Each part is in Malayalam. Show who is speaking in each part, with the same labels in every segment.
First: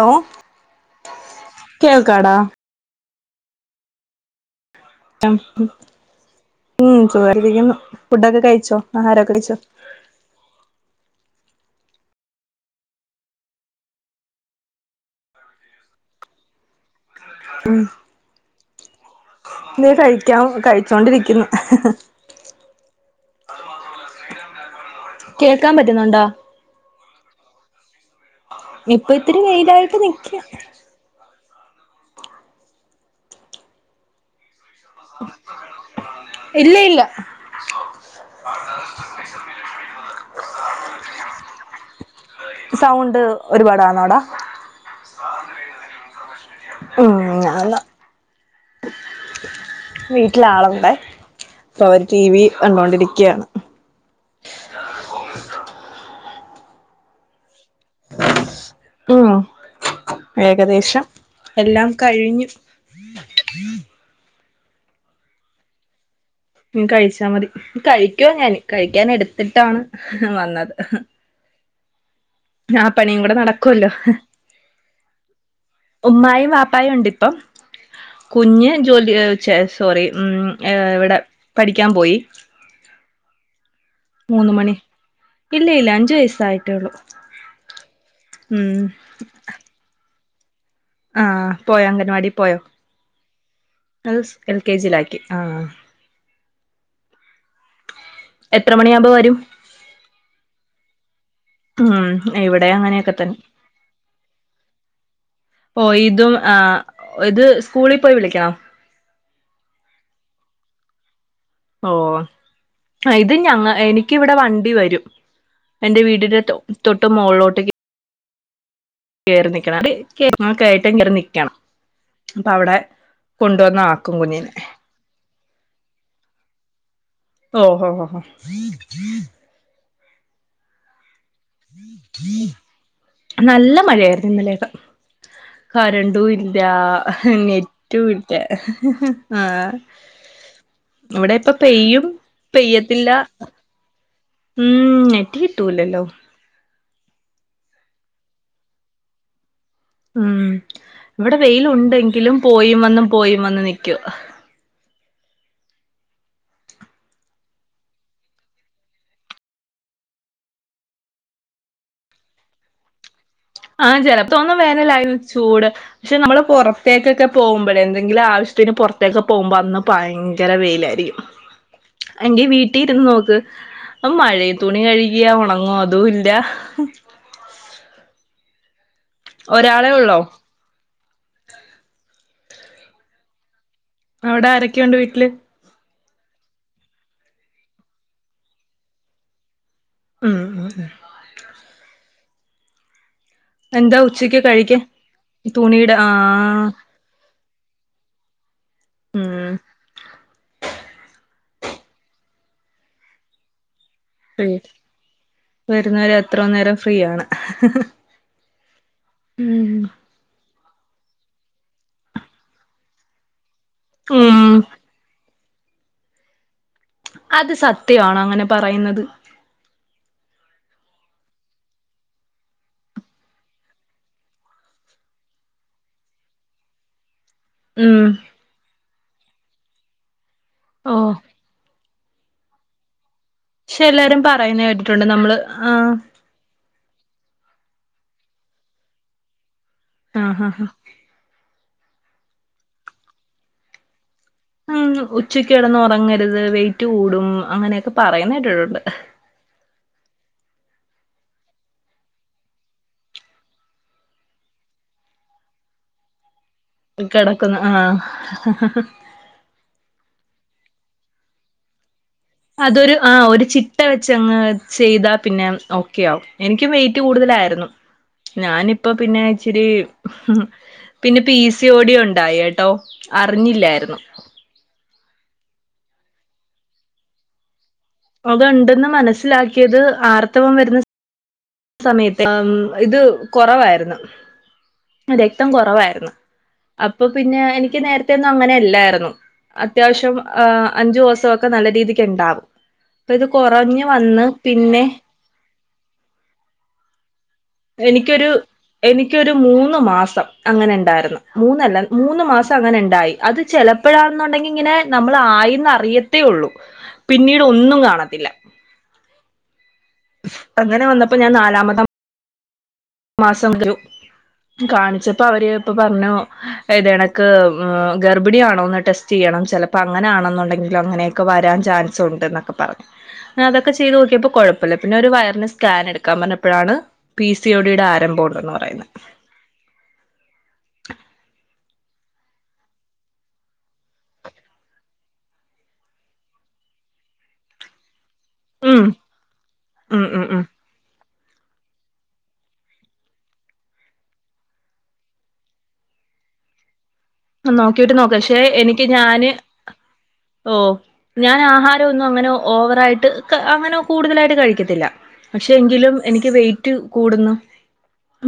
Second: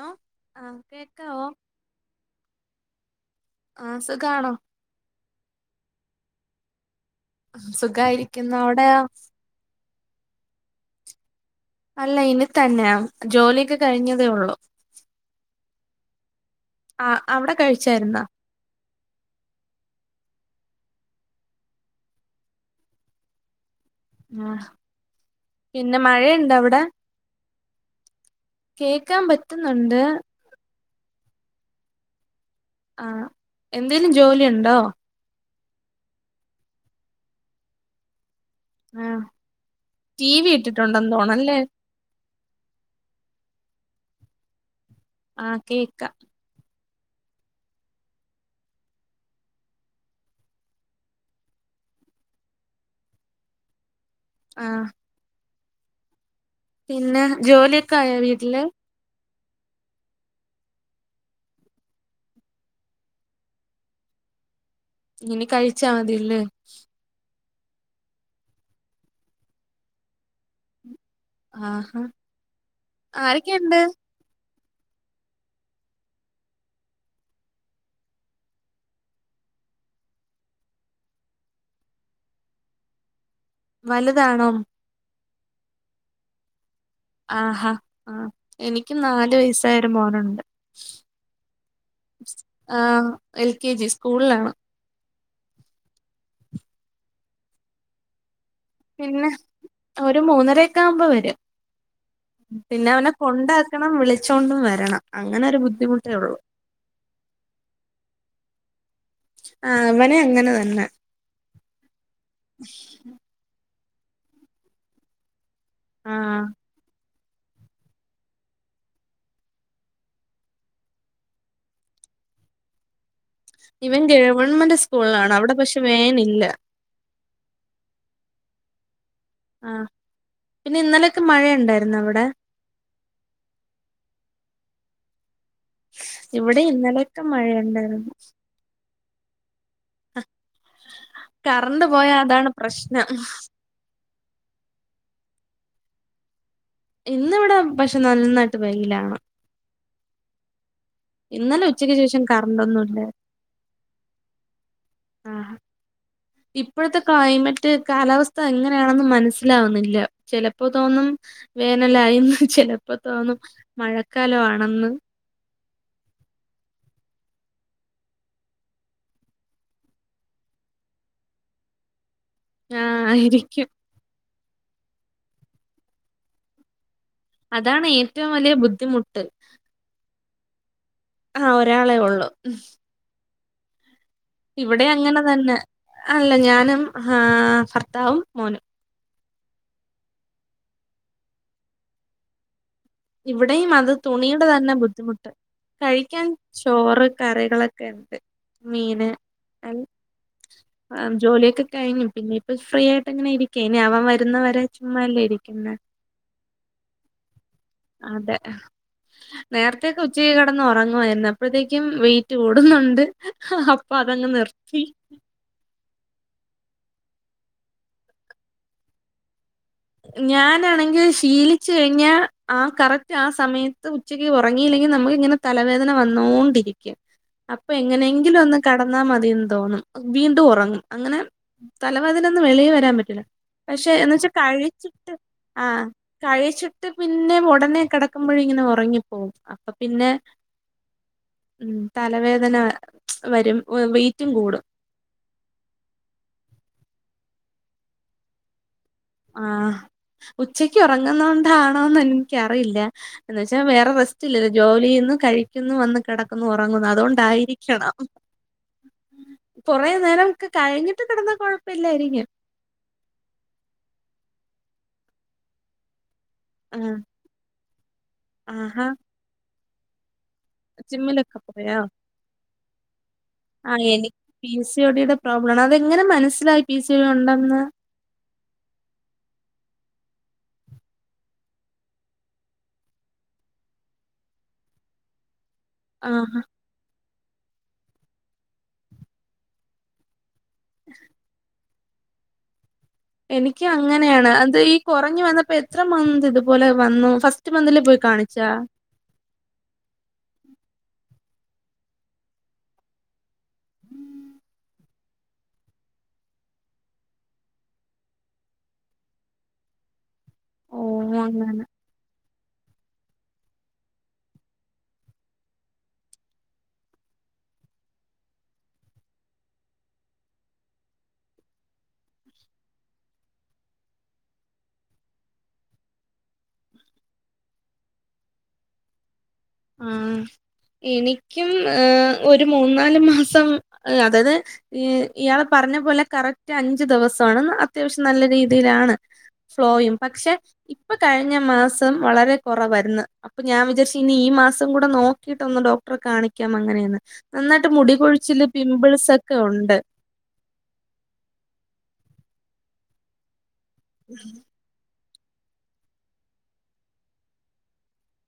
Speaker 1: ഹലോ
Speaker 2: ആഹ് കേക്കാവോ
Speaker 1: കേൾക്കാടാ
Speaker 2: ആഹ സുഖണോ
Speaker 1: ആ ഉം മ് [unintelligible] ഫുഡൊക്കെ
Speaker 2: സുഖായിരിക്കുന്നു
Speaker 1: കഴിച്ചോ
Speaker 2: അവിടെയോ
Speaker 1: ആഹാരൊക്കെ കഴിച്ചോ
Speaker 2: അല്ല ഇനി തന്നെയ ജോലിയൊക്കെ കഴിഞ്ഞതേ ഉള്ളു [inaudible]
Speaker 1: മ് നീ കഴിക്കാ കഴിച്ചോണ്ടിരിക്കുന്നു
Speaker 2: ആ
Speaker 1: കേൾക്കാൻ
Speaker 2: പിന്നെ
Speaker 1: പറ്റുന്നുണ്ടോ
Speaker 2: മഴയുണ്ട് അവിടെ
Speaker 1: ഇപ്പൊ
Speaker 2: കേക്കാൻ
Speaker 1: ഇത്തിരി വെയിലായിട്ട്
Speaker 2: പറ്റുന്നുണ്ട്
Speaker 1: നിക്ക്യ
Speaker 2: ആ എന്തേലും ജോലി ഉണ്ടോ
Speaker 1: ഇല്ല ഇല്ല
Speaker 2: ആ ടി വി ഇട്ടിട്ടുണ്ടെന്ന് തോണല്ലേ
Speaker 1: സൗണ്ട് ഒരുപാടാന്നോടാ
Speaker 2: ആഹ് കേക്കാം
Speaker 1: ഉം ആന്നു വീട്ടിലാളുണ്ടെ അപ്പൊ അവര് ടീ വി കണ്ടോണ്ടിരിക്ക്യാണ്
Speaker 2: ആഹ പിന്നെ ജോലിയൊക്കെ ആയ വീട്ടില്
Speaker 1: ഉം ഏകദേശം എല്ലാം കഴിഞ്ഞു
Speaker 2: ഇങ്ങനെ കഴിച്ചാമ
Speaker 1: മ് കഴിച്ചാ മതി കഴിക്കുവാ ഞാന് കഴിക്കാൻ എടുത്തിട്ടാണ് വന്നത്
Speaker 2: ആഹാ
Speaker 1: ആ പണിയും കൂടെ
Speaker 2: ആരൊക്കെയുണ്ട്
Speaker 1: നടക്കുല്ലോ
Speaker 2: [inaudible]
Speaker 1: ഉമ്മായും വാപ്പായും ഇണ്ട് ഇപ്പം കുഞ്ഞ് ജോലി ചേ സോറി മ് ഏ ഇവിടെ പഠിക്കാൻ പോയി
Speaker 2: വലുതാണോ
Speaker 1: മൂന്ന് മണി ഇല്ല ഇല്ല അഞ്ച് വയസ്സായി
Speaker 2: ആഹാ ആ
Speaker 1: ഉം
Speaker 2: എനിക്കും നാല് വയസായൊരു മോനുണ്ട്
Speaker 1: ആഹ പോയോ അംഗൻവാടി പോയോ
Speaker 2: ആഹ് എൽ കെ ജി
Speaker 1: അത്
Speaker 2: സ്കൂളിലാണ്
Speaker 1: എൽ കെ ജിയില ആഹ് എത്ര മണിയാവുമ്പോ
Speaker 2: പിന്നെ
Speaker 1: വരും
Speaker 2: ഒരു മൂന്നര ഒക്കെ ആവുമ്പോ വര
Speaker 1: ഉം ഇവിടെ
Speaker 2: പിന്നെ അവനെ
Speaker 1: അങ്ങനെയൊക്കെ തന്നെ
Speaker 2: കൊണ്ടാക്കണം വിളിച്ചോണ്ടും വരണം അങ്ങനെ ഒരു ബുദ്ധിമുട്ടേ ഉള്ളൂ
Speaker 1: ആ ഇത് സ്കൂളിൽ പോയി വിളിക്കണോ
Speaker 2: ആ അവനെ അങ്ങനെ തന്നെ
Speaker 1: ഓ ഇത് ഞങ്ങ എനിക്കിവിടെ വണ്ടി വരും എന്റെ
Speaker 2: ആ
Speaker 1: വീടിന്റെ തൊട്ട് മോുകളിലോട്ട് കേറി നിക്കണം അങ്ങക്ക ആയിട്ട്ങ്ങറി നിക്കണം അപ്പൊ അവിടെ കൊണ്ടുവന്ന്
Speaker 2: ഇവൻ
Speaker 1: ആക്കും കുഞ്ഞിനെ
Speaker 2: ഗവൺമെന്റ് സ്കൂളാണ് അവിടെ പക്ഷെ വേനില്ല
Speaker 1: ഓ
Speaker 2: ആ പിന്നെ ഇന്നലെ
Speaker 1: നല്ല മഴയായിരുന്നു ഇന്നലേക്കെ കറണ്ടും ഇല്ല
Speaker 2: ഇവിടെ ഇന്നലെയൊക്കെ
Speaker 1: നെറ്റും
Speaker 2: മഴയുണ്ടായിരുന്നു
Speaker 1: ഇല്ല ആ ഇവിടെ ഇപ്പ
Speaker 2: കറണ്ട്
Speaker 1: പെയ്യും
Speaker 2: പോയാ അതാണ് പ്രശ്നം
Speaker 1: പെയ്യത്തില്ല ഉം ഞെട്ടി കിട്ടൂലല്ലോ
Speaker 2: ഇന്ന് വിടെ പക്ഷെ നന്നായിട്ട് വെയിലാണ്
Speaker 1: ഉം ഇവിടെ
Speaker 2: ഇന്നലെ
Speaker 1: വെയിൽ
Speaker 2: ഉച്ചയ്ക്ക് ശേഷം
Speaker 1: ഉണ്ടെങ്കിലും പോയും വന്നും
Speaker 2: കറണ്ടൊന്നുല്ല
Speaker 1: പോയും വന്ന നിക്കൂവ
Speaker 2: ആ ഇപ്പോഴത്തെ ക്ലൈമറ്റ് കാലാവസ്ഥ എങ്ങനെയാണെന്ന് മനസ്സിലാവുന്നില്ല ചിലപ്പോ തോന്നും വേനലായിന്ന് ചിലപ്പോ തോന്നും
Speaker 1: ആ
Speaker 2: മഴക്കാലം
Speaker 1: ചിലപ്പോന്നും
Speaker 2: ആണെന്ന്
Speaker 1: വേനലായിന്ന് ചൂട് പക്ഷെ നമ്മള് പുറത്തേക്കൊക്കെ പോകുമ്പോഴേ എന്തെങ്കിലും ആവശ്യത്തിന് പുറത്തേക്കെ പോകുമ്പോ അന്ന് ഭയങ്കര വെയിൽ [unintelligible] എങ്കി
Speaker 2: ആ
Speaker 1: വീട്ടിഇരുന്ന് നോക്ക്
Speaker 2: ആയിരിക്കും
Speaker 1: മഴേം തുണി കഴിക്കിയ ഉണങ്ങോ അതും ഇല്ല
Speaker 2: അതാണ് ഏറ്റവും വലിയ ബുദ്ധിമുട്ട്
Speaker 1: ഒരാളെ ഉള്ളോ?
Speaker 2: ഉം
Speaker 1: അവിടെ
Speaker 2: ഇവിടെ
Speaker 1: ആരൊക്കെയുണ്ട്
Speaker 2: അങ്ങനെ
Speaker 1: വീട്ടില്
Speaker 2: തന്നെ അല്ല ഞാനും ആ ഭർത്താവും മോനും
Speaker 1: ഉം
Speaker 2: ഇവിടെയും അത്
Speaker 1: എന്താ ഉച്ചക്ക്
Speaker 2: തുണിയുടെ തന്നെ
Speaker 1: കഴിക്കാൻ
Speaker 2: ബുദ്ധിമുട്ട്
Speaker 1: തുണിയുടെ ആ
Speaker 2: കഴിക്കാൻ ചോറ് കറികളോക്കെ കേണ്ട് മീന്
Speaker 1: ഉം
Speaker 2: ജോലിയക്കെ കഴിഞ്ഞു പിന്നെപ്പപ്പോ ഫ്രീ ആയിട്ട്ങ്ങനെ ഇരിക്കേ അവൻ വരുന്നവരെ ചുമ്മാല്ലേ ഇരിക്കുന്ന
Speaker 1: വരുന്നവരെ എത്ര നേരം ഫ്രീ ആണ്
Speaker 2: അതെ
Speaker 1: ഉം
Speaker 2: നേരത്തക്കെ ഉച്ചക്ക് കിടന്ന ഒറ ഉറങ്ങുവായ്രുന്ന് അപ്പഴത്തേക്കും വെയിറ്റ് കൂടുന്നുണ്ട് അപ്പൊ അതങ്ങ്
Speaker 1: ഉം
Speaker 2: നിർത്തി
Speaker 1: അത് സത്യവാണോ അങ്ങനെ പറയുന്നത്?
Speaker 2: ഞാനാണെങ്കിൽ ശീലിച്ചു കഴിഞ്ഞാൽ ആ കറക്റ്റ് ആ സമയത്ത് ഉച്ചക്ക് ഉറങ്ങിയില്ലെങ്കിൽ നമുക്ക് ഇങ്ങനെ തലവേദന വന്നോണ്ടിരിക്കും അപ്പൊ
Speaker 1: ഉം
Speaker 2: എങ്ങനെയെങ്കിലും ഒന്ന് കടന്നാ മതിന്ന് തോന്നും വീണ്ടും ഉറങ്ങും
Speaker 1: ഓ
Speaker 2: അങ്ങനെ തലവേദനന്നും വെളി വരാൻ പറ്റൂല്ല പക്ഷെ
Speaker 1: എല്ലാരും
Speaker 2: എന്ന്വച്ച്
Speaker 1: പറയുന്ന
Speaker 2: കഴി
Speaker 1: കേട്ടിട്ടുണ്ട്
Speaker 2: [unintelligible]
Speaker 1: നമ്മള്
Speaker 2: ആ കഴിച്ചിട്ട് പിന്നെ ഉടനെ കിടക്കുമ്പോഴെ ഇങ്ങനെ ഉറങ്ങിപ്പോവും പിന്നെ
Speaker 1: ആ ആ
Speaker 2: തലവേദന വരും കൂടും
Speaker 1: ഉച്ചക്ക് ഇടന്ന് ഉറങ്ങരുത് വെയിറ്റ് കൂടും അങ്ങനെയൊക്കെ പറയുന്നേറ്റിട്ടുണ്ട്
Speaker 2: ആ ഉച്ചക്ക് ഉറങ്ങുന്ന കൊണ്ടാണോന്ന് എനിക്കറിയില്ല എന്ന വച്ചാ വേറെ റെസ്റ്റില്ലല്ലോ ജോലി കഴിക്കുന്നുവന്ന് കിട ഉറങ്ങുന്നു
Speaker 1: കിടക്കുന്നു
Speaker 2: അതുകൊണ്ടായിരിക്കണം
Speaker 1: ആഹ്
Speaker 2: കുറെ നേര ഒ കഴിഞ്ഞിട്ട് കിടന്നാ കുഴപ്പമില്ലായിരിക്കും
Speaker 1: അതൊരു ആ ഒരു ചിട്ട വെച്ച്ങ്ങ് ചെയ്താ പിന്നെ ഓക്കെയവും എനിക്കും
Speaker 2: ആഹ്
Speaker 1: വെയിറ്റ് കൂടുതലായിരുന്നു
Speaker 2: ആഹാ
Speaker 1: ഞാനിപ്പോ പിന്നെ ഇച്ചിരി ഉ പിന്നെ പി
Speaker 2: ജിമ്മിലൊക്കെ
Speaker 1: സി
Speaker 2: പോയോ
Speaker 1: ഓടി ഉണ്ടായി കേട്ടോ അറിഞ്ഞില്ലായിരുന്നു.
Speaker 2: പ്രോബ്ലംണ് അതെങ്ങനെ മനസ്സിലാക്കി പി സി ഓടി ഉണ്ടന്ന്
Speaker 1: അത് ഉണ്ടെന്ന് മനസ്സിലാക്കിയത് ആർത്തവം വരുന്ന സമയത്ത് ഇത് കുറവായിരുന്നു ര രക്തം കുറവായിരുന്നു
Speaker 2: ആഹാ
Speaker 1: അപ്പൊ പിന്നെ എനിക്ക് നേരത്തെ ഒന്നും അങ്ങനെയല്ലായിരുന്നു അത്യാവശ്യം ആ അഞ്ചു ഓസോക്കെ നല്ല രീതിക്ക് ഉണ്ടാവും. അപ്പൊ ഇത്
Speaker 2: എനിക്ക്
Speaker 1: കുറഞ്ഞു വന്ന്
Speaker 2: അങ്ങനെയാണ് അത് ഈ
Speaker 1: പിന്നെ
Speaker 2: കുറഞ്ഞു വന്നപ്പോ എത്ര മന്ത് ഇപോലെ വന്നു ഫസ്റ്റ് മന്തില് പോയി
Speaker 1: എനിക്കൊരു
Speaker 2: കാണിച്ചാ
Speaker 1: എനിക്കൊരു മൂന്ന് മാസം അങ്ങനെ ഉണ്ടായിരുന്നു മൂന്നല്ല മൂന്ന് മാസം അങ്ങനെ ഉണ്ടായി അത് ചെലപ്പാഴാന്നുണ്ടെങ്കി ഇങ്ങനെ നമ്മൾ ആയിന്നറിയത്തേ ഉള്ളൂ പിന്നീട് ഒന്നും കാണത്തില്ല
Speaker 2: ഓ
Speaker 1: അങ്ങനെ വന്നപ്പോ ഞാൻ
Speaker 2: അങ്ങനെ
Speaker 1: നാലാമത്തെ മാസം ഗ്രൂ കാണിച്ചപ്പോ അവര് ഇപ്പ പറഞ്ഞു ഏതനക്ക് ഗർഭിണിയണോന്ന് ടെസ്റ്റ് ചെയ്യ ണം ചിലപ്പോ അങ്ങനൊണെന്നുണ്ടെങ്കിലും അങ്ങനെയൊക്കെ വരാൻ ചാൻസ് ഉണ്ട് എന്നൊക്കെ പറഞ്ഞു അതൊക്കെ ചെയ്ത് നോക്കിയപ്പോ കുഴപ്പമില്ല പിന്നെ ഒരു വയറിന് സ്കാൻ എടുക്കാൻ പറഞ്ഞപ്പോഴാണ് പി സി യോ ഡി ടെ ആരംഭമുണ്ടന്ന് പറയുന്ന
Speaker 2: ഉം എനിക്കും ഏ ഒരു മൂന്നാല് മാസം അതായത് ഇയാളെ പറ പറഞ്ഞ പോലെ കറക്റ്റ് അഞ്ച് ദിവസമാണ് അത്യാവശ്യം നല്ല
Speaker 1: ഉം
Speaker 2: രീതിയിലാണ് ഫ്ലോയും
Speaker 1: ഉം ഉം
Speaker 2: പക്ഷെ
Speaker 1: ഉം
Speaker 2: ഇപ്പ കഴിഞ്ഞ മാസം വളരെ കുറവായിരുന്നു അപ്പൊ ഞാൻ വിചാരിച്ച ഇനി മാസം കൂടെ നോക്കിയിട്ടൊന്ന് ഡോക്ടറെ കാണിക്കാം അങ്ങനെയന്ന് - നന്നായിട്ട് മുടി
Speaker 1: നോക്കിട്ട് നോക്ക പക്ഷെ
Speaker 2: കൊഴിച്ചില്
Speaker 1: എനിക്ക്
Speaker 2: പിംപിൾസ്
Speaker 1: ഞാന്
Speaker 2: ഒക്കെ ഉണ്ട്.
Speaker 1: ഓ ഞാൻ ആഹാരം ഒന്നും അങ്ങനെ ഓവറായിട്ട് അങ്ങനെ കൂടുതലായിട്ട് കഴിക്കത്തില്ല പക്ഷെ എങ്കിലും എനിക്ക് വെയിറ്റ് കൂടുന്നു.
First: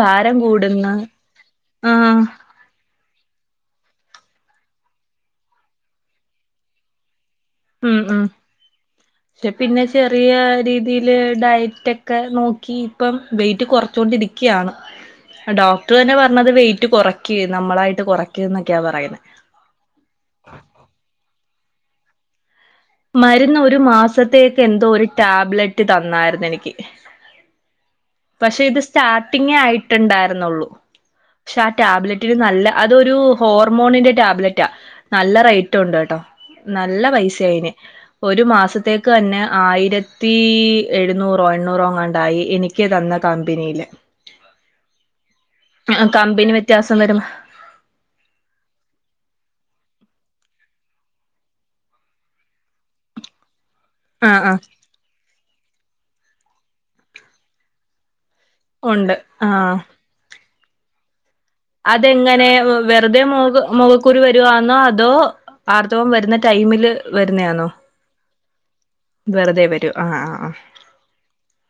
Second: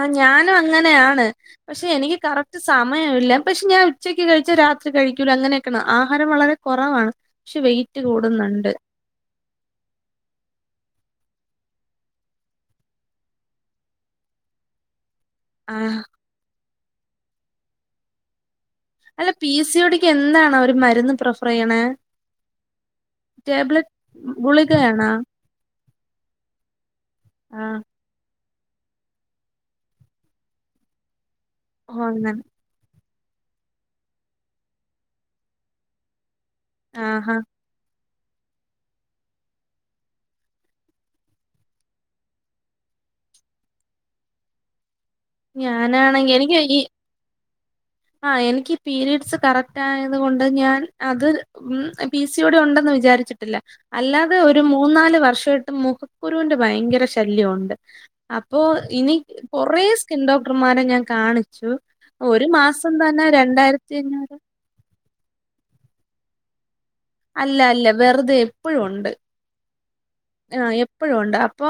Speaker 2: ആ
Speaker 1: ഭാരം
Speaker 2: ഞാനും
Speaker 1: കൂടുന്നു
Speaker 2: അങ്ങനെയാണ് പക്ഷെ
Speaker 1: ആഹ്
Speaker 2: എനിക്ക് കറക്റ്റ് സമയവില്ല പക്ഷെ ഞാൻ - ക്ക് കഴിച്ചാ രാത്രി കഴിക്കൂല അങ്ങനെയൊക്കെയാണ് ആഹാരം വളരെ കൊറവാണ്
Speaker 1: ഉം ഉ പക്ഷെ പിന്നെ ചെറിയ രീതിൽ ഡയറ്റ് ഒക്കെ നോക്കി ഇപ്പം വെയിറ്റ് കുറച്ചൊണ്ടിരിക്കയാണ്. ഡോക്ടർ
Speaker 2: ആഹ്
Speaker 1: തന്നെ പറഞ്ഞത് വെയിറ്റ് കുറക്ക നമ്മളായിട്ട് കുറക്ക
Speaker 2: അല്ല പി സിയോടിക്ക് എന്താണ് അവര് മരുന്ന് പ്രിഫർ ചെയ്യണ
Speaker 1: മരുന്ന് ഒരു മാസത്തേക്ക് എന്തോ ഒരു
Speaker 2: ഗുളികയാണോ
Speaker 1: ടാബ്ലറ്റ് തന്നായിരുന്നു എനിക്ക്
Speaker 2: ആഹ
Speaker 1: പക്ഷെ ഇത് സ്റ്റാർട്ടിങ്ങ ആയിട്ടുണ്ടായിരുന്നുള്ളൂ പക്ഷെ ആ
Speaker 2: ഓഹ്
Speaker 1: ടാബ്ലറ്റിന്
Speaker 2: അങ്ങനെ
Speaker 1: നല്ലത് അതൊരു ഹോർമോണിന്റെ ടാബ്ലറ്റാ നല്ല റേറ്റ ഉണ്ട് കേട്ടോ നല്ല
Speaker 2: ആഹാ
Speaker 1: പൈസ ആയിന് ഒരു മാസത്തേക്ക് തന്നെ ആയിരത്തി എഴുന്നൂറോ എണ്ണൂറോ അങ്ങാണ്ടായി എനിക്ക് തന്ന കമ്പനിയില്
Speaker 2: ഞാനാണെങ്കിൽ
Speaker 1: കമ്പനി
Speaker 2: എനിക്ക് ഈ
Speaker 1: വ്യത്യാസം വരും
Speaker 2: ആ എനിക്ക് പീരഡ്സ് കറക്റ്റ് റ്റായത് കൊണ്ട് ഞാൻ അത് ഉ പി സിയോടെ ഉണ്ടെന്ന് വിചാരിച്ചിട്ടില്ല അല്ലാതെ
Speaker 1: ആഹ്
Speaker 2: ഒരു
Speaker 1: ആഹ്
Speaker 2: മൂന്നാല് വർഷമായിട്ടും മുഖക്കുരുവിന്റെ ഭയങ്കര ശല്യമുണ്ട്. അപ്പോ ഇനി
Speaker 1: ഉണ്ട്
Speaker 2: കൊറ
Speaker 1: ആഹ്
Speaker 2: സ്കിൻ ഡോക്ടർമാരെ ഞാൻ കാണി
Speaker 1: അതെങ്ങനെ വെറുതെ മുഖ
Speaker 2: രണ്ടായിരത്തി
Speaker 1: മുഖക്കുരു
Speaker 2: അഞ്ഞൂറ്
Speaker 1: വരുവാെന്നോ അതോ? ആർത്തവം വരുന്ന ടൈമില്
Speaker 2: അല്ല
Speaker 1: വരുന്നയാന്നോ
Speaker 2: അല്ല വെറുതെ എപ്പഴും ഉണ്ട്
Speaker 1: വെറുതെ [unintelligible] ആഹ്
Speaker 2: ആ എപ്പോഴും ഉണ്ട് അപ്പൊ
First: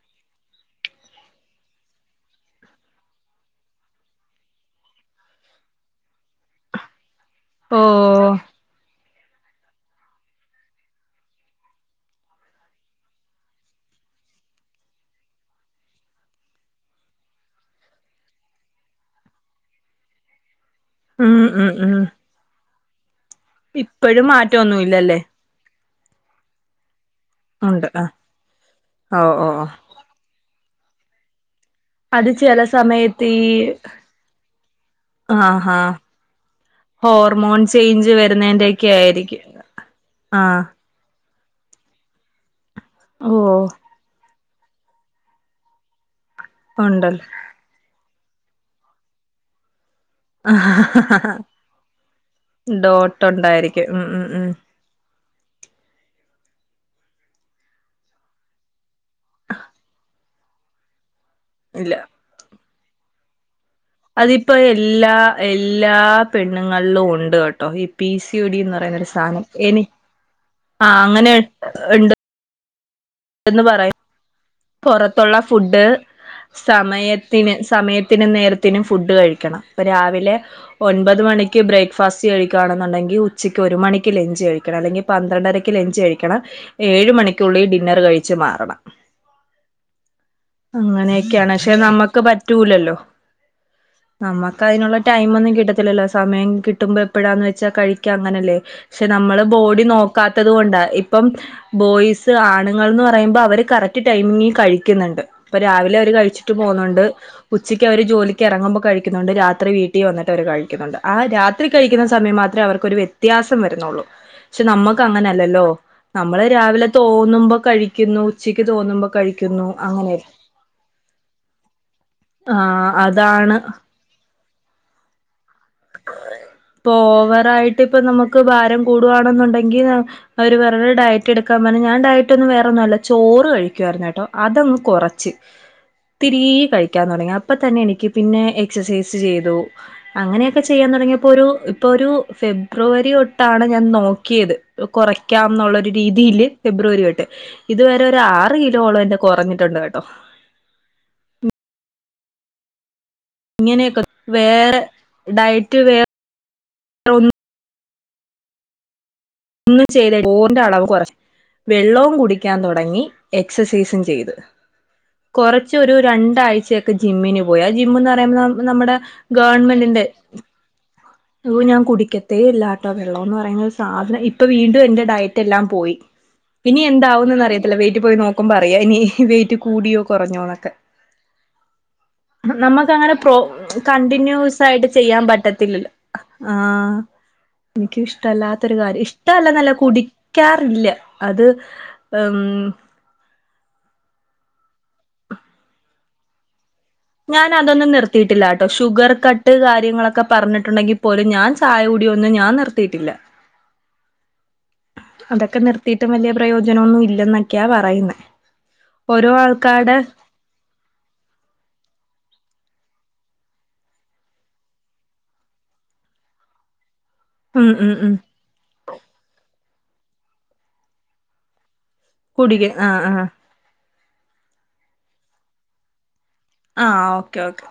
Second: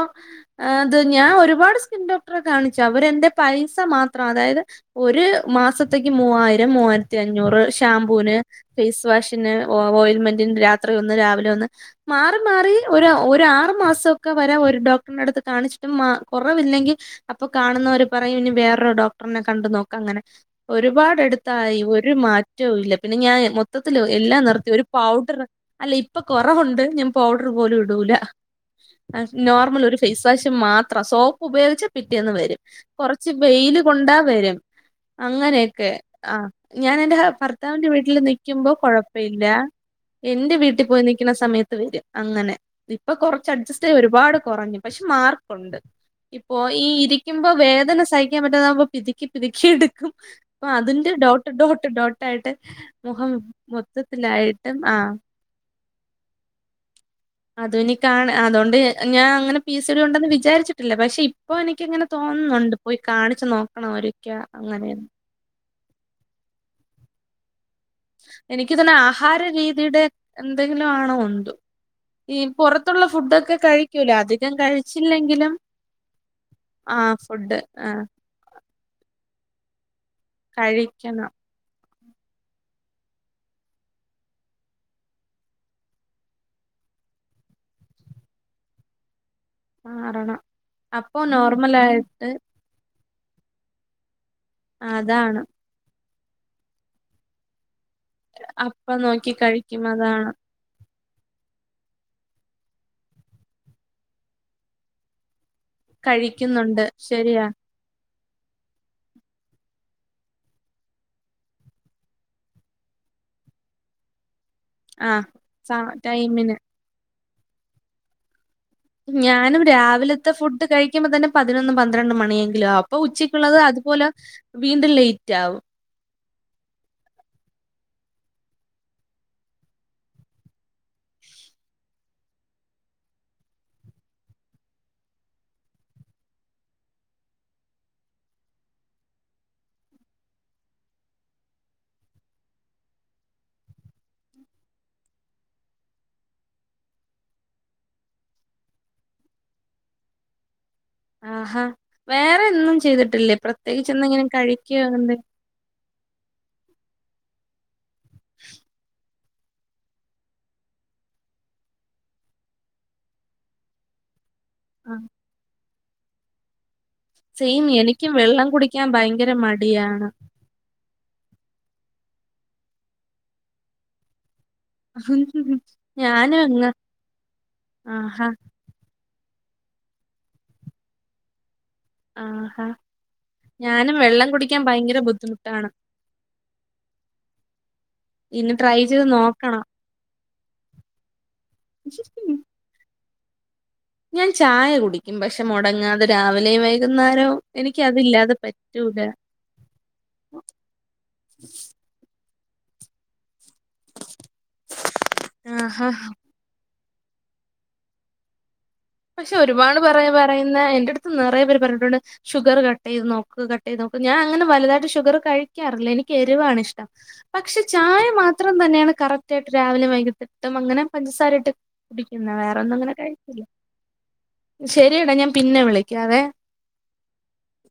Speaker 2: അത് ഞാൻ ഒരുപാട് ഡോക്ടറെ കാണിച്ചു അവരെന്റെ പൈസ മാത്രം അതായത് ഒരു മാസത്തേക്ക് മൂവായിരം മൂവായി ത്തിഞ്ഞൂറ്
Speaker 1: ഓ
Speaker 2: ഷാംമ്പൂന് ഫേസ് വാഷ് പിന്നെ ഓൽമെന്റിന്‌ രാവിലെ ഒന്ന് രാത്രി ഒന്ന്‌മാറി മാറി ഒരു ആറ്മാസംക്കെ വരെ ഒരു ഡോക്ടറി അടു കാണിച്ചിട്ടും കുറവില്ലെങ്കിൽ അപ്പൊ കാണുന്നര് പറയി ഇ വേറൊരു ഡോക്ടറിനെ കണ്ട നോക്ക അങ്ങനെ ഒരുപാട്
Speaker 1: ഉം ഉം
Speaker 2: എടത്തായി
Speaker 1: ഉം
Speaker 2: ഒരു മാറ്റവുംല്ല പിന്നെ ഞാൻ മൊത്തത്തി
Speaker 1: ഇപ്പഴും
Speaker 2: എല്ലാം നിർത്തി ഒരു
Speaker 1: മാറ്റൊന്നുല്ലല്ലേ
Speaker 2: പൗഡർ അല്ല ഇപ്പൊ കൊറവുണ്ട് ഞ പൗഡർ പോലും
Speaker 1: ഉണ്ട്
Speaker 2: ഇടൂല
Speaker 1: ആഹ് ഓ ഓ ഓ
Speaker 2: നോർമൽ ഒരു ഫേസ് വാഷ് മാത്രം സോ ഉപയോഗിച്ച
Speaker 1: അത്
Speaker 2: പിറ്റേന്ന് വരും
Speaker 1: ചെല സമയത്ത്
Speaker 2: കൊറച്ച്
Speaker 1: ഈ
Speaker 2: വെയില് കൊണ്ടാ വരും
Speaker 1: ആഹാ
Speaker 2: അങ്ങനെയൊക്കെ ആ് ഞാൻ എന്റെ
Speaker 1: ഹോർമോൺ
Speaker 2: ഭർത്താവിന്റെ
Speaker 1: ചേഞ്ച്
Speaker 2: വീട്ടില് നിക്കുമ്പോ
Speaker 1: വരുന്നേന്റെയൊക്കെ
Speaker 2: കൊഴപ്പ ഇല്ല
Speaker 1: ആയിരിക്കും
Speaker 2: എന്റെ
Speaker 1: ആഹ്
Speaker 2: വീട്ടി പോയി നിക്കണ സമയത്ത് വരും അങ്ങനെ ഇപ്പൊ കൊറച്ച്
Speaker 1: ഓ
Speaker 2: അഡ്ജസ്റ്റ്യി ഒരുപാട് കൊറഞ് പക്ഷെ മാർക്കൊണ്ട് ഇപ്പോ ഈ
Speaker 1: ഉണ്ടല്ലോ
Speaker 2: ഇരിക്ക്മ്പോ വേദന സഹി - കാൻ പറ്റതമ്പ പിതുക്കി പിതുക്കി എടുക്കും അപ്പ അതിന്റെ ഡോട്ട് ഡോട്ട് ഡോട്ടയിട്ട്
Speaker 1: ഡോട്ട്
Speaker 2: മുഖം
Speaker 1: ഉണ്ടായിരിക്കും ഉം ഉം ഉം
Speaker 2: മൊത്തത്തിലായിട്ടും ആ അധുനി കാ അതൊണ്ട് ഞാൻ അങ്ങനെ പി സി ഡി ഉണ്ടെന്ന് വിചാരിച്ചിട്ടില്ല പക്ഷെ ഇപ്പോ
Speaker 1: ഇല്ല
Speaker 2: എനിക്ക്ങ്ങനെ തോന്ന്നുണ്ട്. പോയി കാണിച്ച്ന്നോ
Speaker 1: അതിപ്പോ എല്ലാ എല്ലാ പെണ്ണുങ്ങളിലും ഉണ്ട് കേ ട്ടോ ഈ പി സിഒ ടി ന്ന്
Speaker 2: എനിക്ക് തന്നെ
Speaker 1: പറയുന്നരു
Speaker 2: ആഹാര
Speaker 1: സാനം എനി
Speaker 2: രീതിയുടെ എന്തെങ്കിലും
Speaker 1: ആ
Speaker 2: ആണോ
Speaker 1: അങ്ങനെ
Speaker 2: എന്തോ?
Speaker 1: ണ്ട്.
Speaker 2: ഈ പൊറത്തുള്ള ഫുഡൊക്കെ കഴിക്കൂലെ അത്
Speaker 1: പൊറത്തുള്ള ഫുഡ്
Speaker 2: ആ
Speaker 1: സമയത്തിന്
Speaker 2: ഫുഡ് ആ
Speaker 1: സമയത്തിനു നേരത്തിനും ഫുഡ് കഴി ക്കണംപ്പ രാവിലെ ഒൻപത്
Speaker 2: കഴിക്കണം,
Speaker 1: മണിക്ക് ബ്രേക്ക് ഫസ്റ്റ് കഴിക്കണെന്നുണ്ടെങ്കി ഉച്ചക്ക് ഒരു മണിക്ക് ലെഞ്ച് കഴിക്കണം. അല്ലെങ്കി പന്ത്രണ്ടരയ്ക്ക് ലെഞ്ച്കഴിക്കണം ഏ ഏഴ് മണിക്കുള്ളിൽ ഡിന്നർ കഴിച്ചു മാറണം.
Speaker 2: മാറണം. അപ്പൊ
Speaker 1: അങ്ങനെയൊക്കെയാണ് ക്ഷെ നമ്മുക്ക്
Speaker 2: നോർമലായിട്ട്
Speaker 1: പറ്റൂലല്ലോ. നമക്കൈനൊള്ള ടൈം
Speaker 2: അതാണ്.
Speaker 1: ഒന്നും കിട്ടത്തില്ലല്ലോ സമയം കിട്ടുമ്പോ എപ്പോഴാന്ന് വെച്ചാ കഴി ക്ക അങ്ങനെല്ലേ
Speaker 2: അപ്പം
Speaker 1: ക്ഷെ
Speaker 2: നോക്കി
Speaker 1: നമ്മള്
Speaker 2: കഴിക്കും
Speaker 1: ബോഡി
Speaker 2: അതാണ്.
Speaker 1: നോക്കാത്തത് കൊണ്ടാ ഇപ്പം ബോയ്സ് ആണുങ്ങൾന്ന് പറയുമ്പോ അവര് കറക്ട് ടൈമിംഗിൽ കഴിക്കുന്നുണ്ട്. ഇപ്പൊ രാവിലെ അവര് കഴിച്ചിട്ട്
Speaker 2: കഴിക്കുന്നുണ്ട്
Speaker 1: പോന്നോണ്ട്
Speaker 2: ശരിയാ.
Speaker 1: ഉച്ചയ്ക്ക് അവര് ജോലി ക്കെറങ്ങുമ്പോ കഴിക്കുന്നുണ്ട്. രാത്രി വീട്ടി വന്നട്ട് അവര് കഴിക്കുന്നുണ്ട്. ആ രാത്രി കഴിക്കുന്ന സമയം മാത്രേ അവർക്കൊരു വ്യത്യാ സം വരുന്നോള്ളൂ. പക്ഷെ നമ്മക്ക്
Speaker 2: ആ
Speaker 1: അങ്ങനെയല്ലല്ലോ
Speaker 2: സ
Speaker 1: നമ്മള്
Speaker 2: ടൈമിന്.
Speaker 1: രാവിലെ തോന്നുമ്പോ കഴിക്കുന്നു. ഉച്ച
Speaker 2: ഞാനും രാവിലത്തെ ഫുഡ് കഴിക്കുമ്പോ തന്നെ പതിനൊന്നും പന്ത്രണ്ട്
Speaker 1: ആ
Speaker 2: മണിയെങ്കിലും അപ്പൊ ഉച്ചക്കുള്ളത്
Speaker 1: അതാണ്
Speaker 2: അ അതുപോലെ വീണ്ടും ലേറ്റ് ആവും.
Speaker 1: പ്പൊവറായിട്ട് ഇപ്പ നമുക്ക് ബാരം കൂടവാണെന്നുണ്ടെങ്കി അവര്പ ഡയറ്റ് എടുക്കാപറഞ് ഞാൻടയ ഇട്ടൊന്ന വേറൊന്നുംമല്ല ചോറ് കഴിക്കുആയിരുന്നെട്ടോ അതങ്ങ് കൊറച്ച്. ഇത്തിരീ കഴിക്കാൻ തുടങ്ങി അപ്പൊ തന്നെ എനിക്ക് പിന്നെ എക്സസൈസ് ചെയ്തു അങ്ങനെ ക്കെ ചെയ്യാൻ തുടങ്ങിയപ്പോ ഒരു ഇപ്പൊ ഒരു ഫെബ്രുവരി തൊട്ടാണ് ഞാൻ നോക്കിയത് കൊറക്കാ എന്നുള്ളരു രീതിയില് ഫെബ്രുവരി തൊട്ട് ഇതുവരെ ഒരു ആറ് കിലോളം എന്റെ കൊറഞ്ഞിട്ടുണ്ട് കേട്ടോ.
Speaker 2: ഉ [unintelligible] വേറെ എന്നും ചെയ്തി ട്ടില്ലേ പ്രത്യേകിച്ച്
Speaker 1: ഇങ്ങനെയൊക്കെ
Speaker 2: എന്തെങ്കിലും
Speaker 1: വേറെ
Speaker 2: കഴിക്കോ ന്തേ
Speaker 1: ഡയറ്റ്
Speaker 2: [unintelligible]
Speaker 1: ഒന്നും ചെയ്ത [unintelligible] ഓറിന്റെ അളവ് കുറ വെള്ളവും കുടിക്കാൻ തൊടങ്ങി. എക്സസൈസും ചെയ്ത്.
Speaker 2: ആ
Speaker 1: കൊറച്ചൊരു രണ്ടാഴ്ചെ ജിമ്മിന് പോയി.
Speaker 2: സെയിം
Speaker 1: ആ ജിമ്മന്ന്
Speaker 2: എനിക്കും വെള്ളം
Speaker 1: പറയുമ്പോ
Speaker 2: കുടിക്കാൻ
Speaker 1: നമ്മടെ
Speaker 2: ഭയങ്കര
Speaker 1: ഗവൺമെന്റിന്റെ
Speaker 2: മടിയാണ്
Speaker 1: യ്യോ ഞാൻ കുടിക്കത്തേ ഇല്ലാട്ടോ വെള്ളോന്ന് പറയുന്ന ഒരു സാധനം ഇ ഇപ്പൊ വീണ്ടും എന്റെ ഡയറ്റ് എല്ലാം പോയി.
Speaker 2: ഞാനും അങ്ങ്
Speaker 1: ഇനി എന്താവുന്നന്ന് അറിയത്തില്ല വെയിറ്റ് പോയി
Speaker 2: ആഹാ
Speaker 1: നോക്കുമ്പോ അറിയാം ഇനി. വെയിറ്റ് കൂടിയോ കുറഞ്ഞോന്നൊക്കെ.
Speaker 2: ആഹാ
Speaker 1: നമുക്ക് അങ്ങനെ പ്രോ
Speaker 2: ഞാനും വെള്ളം
Speaker 1: കണ്ടിന്യൂസ്
Speaker 2: കുടിക്കാൻ
Speaker 1: ആയിട്ട്
Speaker 2: ഭയങ്കര
Speaker 1: ചെയ്യാൻ
Speaker 2: ബുദ്ധിമുട്ടാണ്
Speaker 1: പറ്റത്തില്ലല്ലോ. ആഹ്
Speaker 2: ഇനി
Speaker 1: എനിക്കുഷ്ടല്ലാത്തൊരു
Speaker 2: ട്രൈ
Speaker 1: കാര്യ
Speaker 2: ചെയ്ത്
Speaker 1: ഇഷ്ട നല്ല
Speaker 2: നോക്കണം
Speaker 1: നല്ല കുടിക്കാറില്ല. അത് ഉം
Speaker 2: ഞാൻ ചായ കുടിക്കും. പക്ഷെ മൊടങ്ങാതെ രാവിലേം വൈ
Speaker 1: ഞാൻ അതൊന്നും നിർത്തിയിട്ടില്ലട്ടോ ഷുഗർ കട്ട് കാര്യങ്ങളക്കെ പറഞ്ഞിട്ടുണ്ടെങ്കി പോലും ഞാൻ ചായകൂടി ഒ ന്നും ഞാൻ നിർത്തിട്ടില്ല. അതൊക്കെ
Speaker 2: ആഹാ
Speaker 1: നിർത്തിട്ടും വല്യ പ്രയോ ജനൊന്നും ഇല്ലെന്നൊക്കെയാ പറയുന്നേ.
Speaker 2: പക്ഷെ ഒരുപാട് പറയാ പറയുന്ന എന്റടുത്ത് നിറയ പേര് പറഞ്ഞിട്ടുണ്ട് ഷുഗർ കട്ടേയ്ത് നോക്ക് കട്ടേത് നോക്ക് ഞാൻങ്ങന വലുതട്ട് ഷുഗർ കഴിക്കാറില്ല. എനിക്ക് എരിവാണ് ഇഷ്ടം. പക്ഷെ
Speaker 1: ഉം ഉം
Speaker 2: ചായ
Speaker 1: ഉം
Speaker 2: മാത്രം തന്നെയാണ് കറക്റ്റായിട്ട് രാവിലെ വൈകിട്ടും അങ്ങനെ പഞ്ചസാര ഇട്ട് കുടിക്കുന്ന
Speaker 1: കുടിക
Speaker 2: വേറെൊന്നും അങ്ങനെ
Speaker 1: ആഹ് ആഹ്
Speaker 2: കഴിച്ചില്ല ശരിയടാ ഞാൻ പിന്നെ വിളിക്കാവെ.
Speaker 1: ആഹ് ഓക്കെ ഓക്കെ.